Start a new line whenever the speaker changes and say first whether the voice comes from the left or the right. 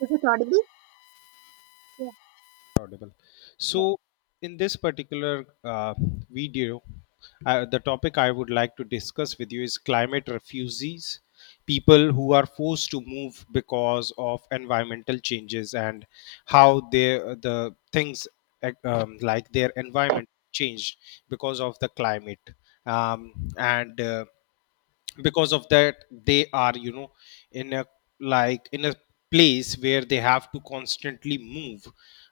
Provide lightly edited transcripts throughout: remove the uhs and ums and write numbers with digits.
right: Is it audible? Yeah.
left: Audible. So
right: Yeah.
left: in this particular video, the topic I would like to discuss with you is climate refugees, people who are forced to move because of environmental changes, and how they the things like their environment changed because of the climate, um, and because of that they are, you know, in a, like in a place where they have to constantly move,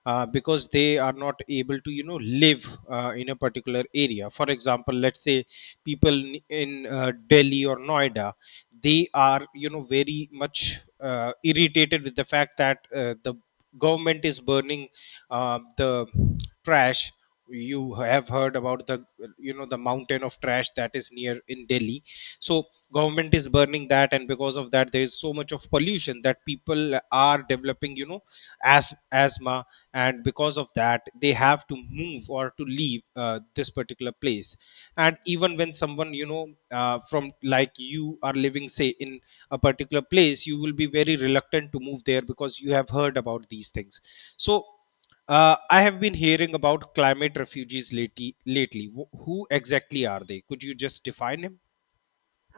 left: because they are not able to, you know, live in a particular area. For example, let's say people in Delhi or Noida, they are, you know, very much irritated with the fact that the government is burning the trash. You have heard about the, you know, the mountain of trash that is near in Delhi. So government is burning that, and because of that there is so much of pollution that people are developing, you know, as asthma, and because of that they have to move or to leave this particular place. And even when someone, you know, from, like, you are living, say, in a particular place, you will be very reluctant to move there because you have heard about these things. So I have been hearing about climate refugees lately. Who exactly are they? Could you just define him?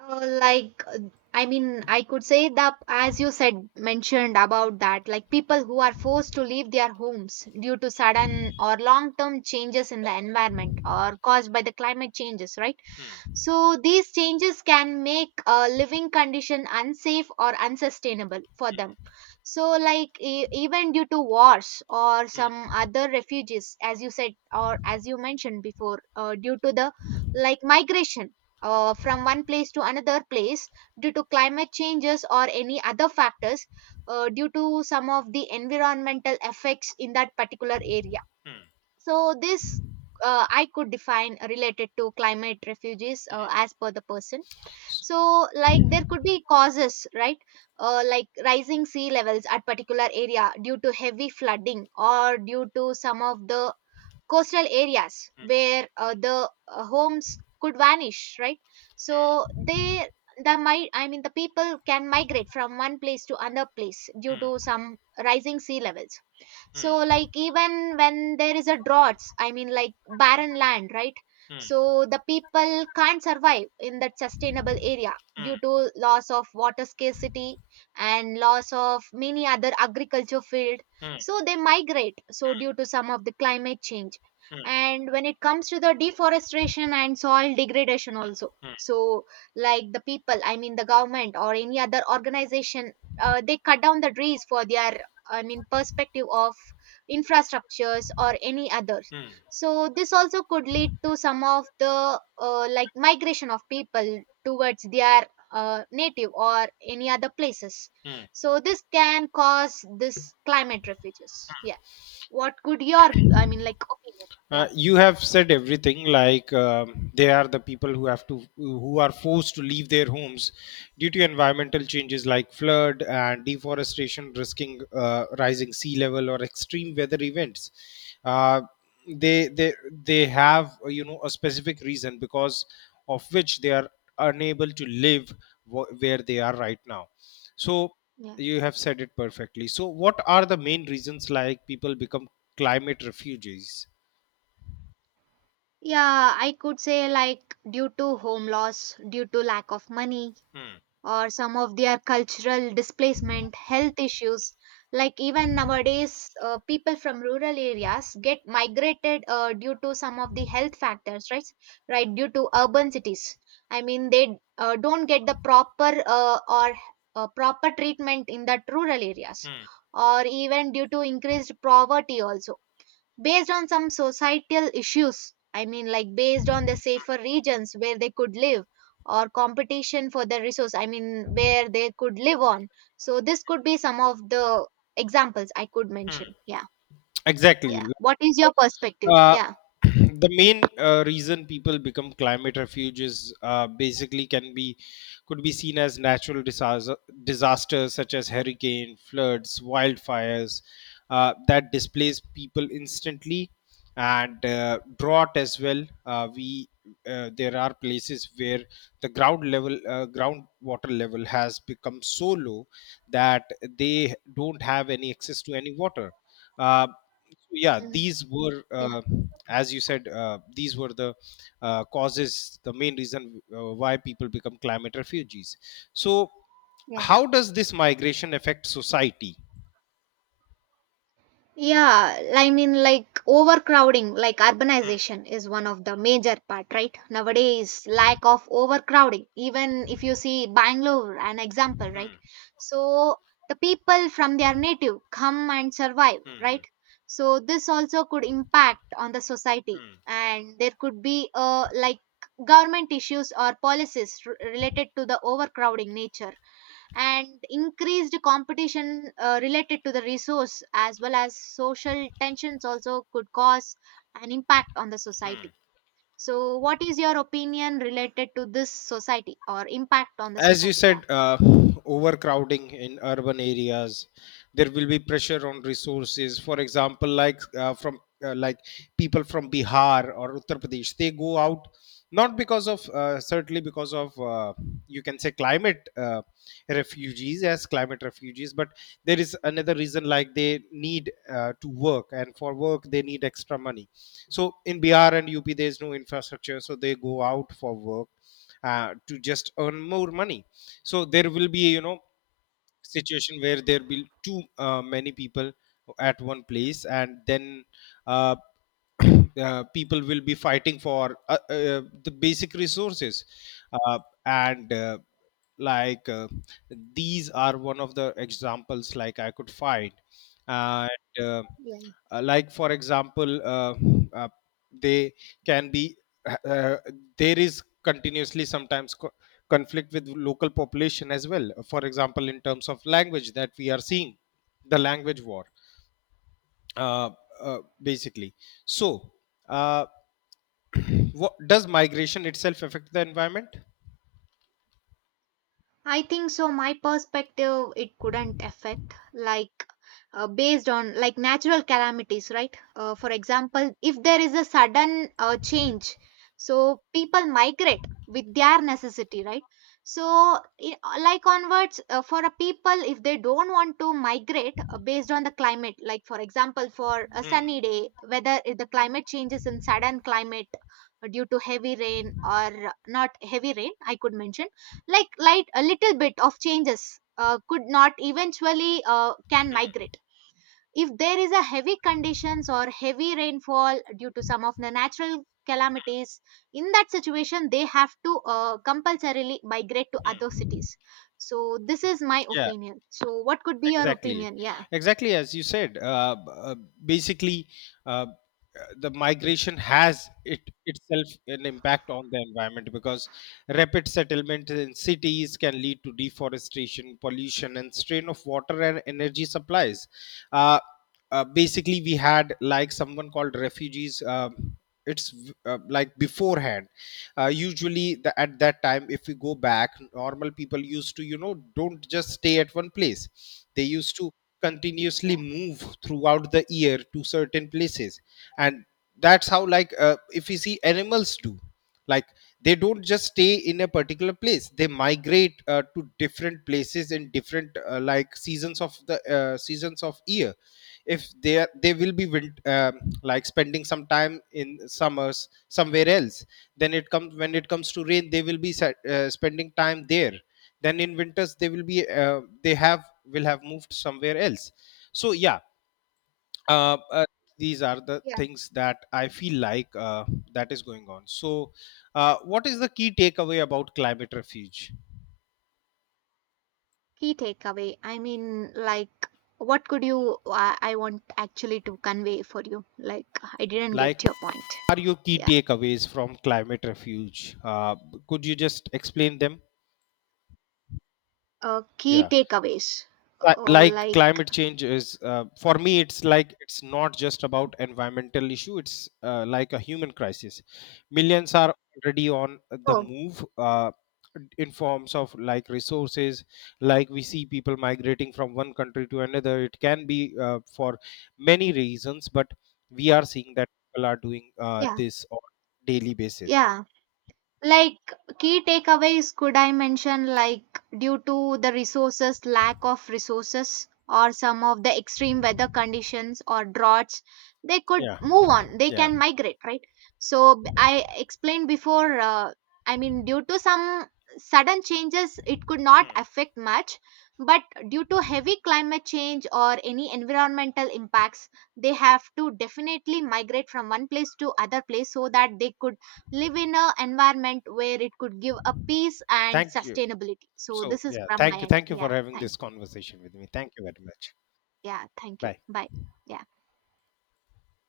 right: Uh, like uh, I could say that, as you said, mentioned about that, like people who are forced to leave their homes due to sudden or long term changes in the environment, or caused by the climate changes, right?
left: Hmm.
right: So these changes can make a living condition unsafe or unsustainable for them. So like even due to wars or
left: Hmm.
right: some other refugees, as you said or as you mentioned before, due to the like migration from one place to another place due to climate changes or any other factors, due to some of the environmental effects in that particular area. So this I could define related to climate refugees as per the person. So like there could be causes, right? Like rising sea levels at particular area due to heavy flooding, or due to some of the coastal areas where the homes could vanish, right? So they the might I mean the people can migrate from one place to another place due to
left: 嗯
right: some rising sea levels. So
left: 嗯
right: like even when there is a droughts, I mean like barren land, right?
left: 嗯
right: So the people can't survive in that sustainable area due
left: 嗯
right: to loss of water scarcity and loss of many other agriculture field.
left: 嗯
right: So they migrate, so due to some of the climate change.
left: 嗯
right: And when it comes to the deforestation and soil degradation also,
left: 嗯
right: so like the people, I mean the government or any other organization, they cut down the trees for their, I mean, perspective of infrastructures or any others.
left: 嗯。
right: So this also could lead to some of the like migration of people towards their native or any other places. So this can cause this climate refuges. Yeah. What could your, I mean like, opinion? Yeah.
left: You have said everything, like, they are the people who have to who are forced to leave their homes due to environmental changes like flood and deforestation, risking rising sea level or extreme weather events. uh, they they have, you know, a specific reason because of which they are unable to live where they are right now. So
right: Yeah.
left: you have said it perfectly. So what are the main reasons, like, people become climate refugees?
right: Yeah, I could say like due to home loss, due to lack of money,
left: Hmm.
right: or some of their cultural displacement, health issues. Like even nowadays, people from rural areas get migrated due to some of the health factors, right? Right, due to urban cities. I mean, they don't get the proper or proper treatment in that rural areas,
left: Hmm.
right: or even due to increased poverty also, based on some societal issues. I mean, like based on the safer regions where they could live, or competition for the resource, I mean, where they could live on. So, this could be some of the examples I could mention. Yeah.
left: Exactly.
right: Yeah. What is your perspective?
left: Uh,
right: Yeah.
left: the main reason people become climate refuges basically can be could be seen as natural disaster, disasters such as hurricane, floods, wildfires that displace people instantly, and drought as well. We there are places where the ground level groundwater level has become so low that they don't have any access to any water. uh, so, yeah,
right: Mm.
left: these were
right: Yeah.
left: as you said, these were the causes, the main reason why people become climate refugees. So
right: Yeah.
left: how does this migration affect society?
right: Yeah, I mean, like overcrowding, like
left: Hmm,
right: urbanization is one of the major part, right? Nowadays, lack of overcrowding. Even if you see Bangalore, an example, right?
left: hmm,
right: So the people from their native come and survive,
left: hmm,
right: right? So this also could impact on the
left: hmm,
right: society,
left: hmm,
right: and there could be like government issues or policies related to the overcrowding nature, and increased competition related to the resource, as well as social tensions, also could cause an impact on the
left: hmm.
right: society. So what is your opinion related to this society or impact on the
left: As you
right: society? Yeah.
left: said, overcrowding in urban areas, there will be pressure on resources. For example, like, from like, people from Bihar or Uttar Pradesh, they go out, not because of certainly because of you can say climate refugees as climate refugees, but there is another reason. Like, they need to work, and for work they need extra money. So in Bihar and UP there is no infrastructure, so they go out for work to just earn more money. So there will be, you know, situation where there will too many people at one place, and then uh, people will be fighting for the basic resources, uh, and like these are one of the examples, like, I could find. And like For example, uh, they can be, uh, uh, there is continuously sometimes conflict with local population as well. For example, in terms of language, that we are seeing the language war, uh, basically. So uh, what, does migration itself affect the environment?
right: I think so. My perspective, it couldn't affect like based on like natural calamities, right? For example, if there is a sudden change, so people migrate with their necessity, right? So, like onwards, for a people, if they don't want to migrate based on the climate, like for example, for a
left: Hmm,
right: sunny day, whether if the climate changes in sudden climate due to heavy rain or not heavy rain, I could mention like light a little bit of changes could not eventually can migrate. If there is a heavy conditions or heavy rainfall due to some of the natural calamities, in that situation they have to compulsorily migrate to other
left: hmm.
right: cities. So this is my
left: Yeah,
right: opinion, so what could be your
left: exactly,
right: opinion? Yeah.
left: exactly. As you said, basically uh, the migration has it itself an impact on the environment, because rapid settlement in cities can lead to deforestation, pollution, and strain of water and energy supplies. uh, Basically, we had like someone called refugees. It's like beforehand, usually the, at that time, if we go back, normal people used to, you know, don't just stay at one place. They used to continuously
right: Yeah.
left: move throughout the year to certain places. And that's how, like, if you see, animals do, like, they don't just stay in a particular place, they migrate to different places in different seasons of year. If they are, they will be like spending some time in summers somewhere else, then it comes to rain they will be spending time there, then in winters they will be, they have will have moved somewhere else. So yeah, uh, uh, these are the
right: Yeah.
left: things that I feel like that is going on. So what is the key takeaway about climate refuge,
right: Key takeaway, I mean like, what could you, I want actually to convey for you, like I didn't
left: like,
right: get your point.
left: what are your key
right: Yeah.
left: takeaways from climate refuge? uh, could you just explain them?
right: Key
left: Yeah.
right: takeaways.
left: Like,
right: Like,
left: climate change is, for me it's like, it's not just about environmental issue, it's like a human crisis. Millions are already on the
right: oh,
left: move, in forms of like resources. Like, we see people migrating from one country to another. It can be for many reasons, but we are seeing that people are doing
right: yeah,
left: this on daily basis.
right: yeah. Like key takeaways could I mention, like due to the resources, lack of resources, or some of the extreme weather conditions or droughts, they could
left: Yeah,
right: move on, they
left: yeah.
right: can migrate, right? So I explained before, I mean due to some sudden changes it could not
left: Hmm.
right: affect much, but due to heavy climate change or any environmental impacts, they have to definitely migrate from one place to other place, so that they could live in a environment where it could give a peace and
left: Thank you.
right: sustainability. So
left: So
right: this is
left: yeah,
right: from my
left: thank you,
right: end.
left: thank you for
right: Yeah,
left: having
right: thank
left: this
right: you.
left: conversation with me. Thank you very much.
right: Yeah, thank you.
left: Bye.
right: Bye. Yeah.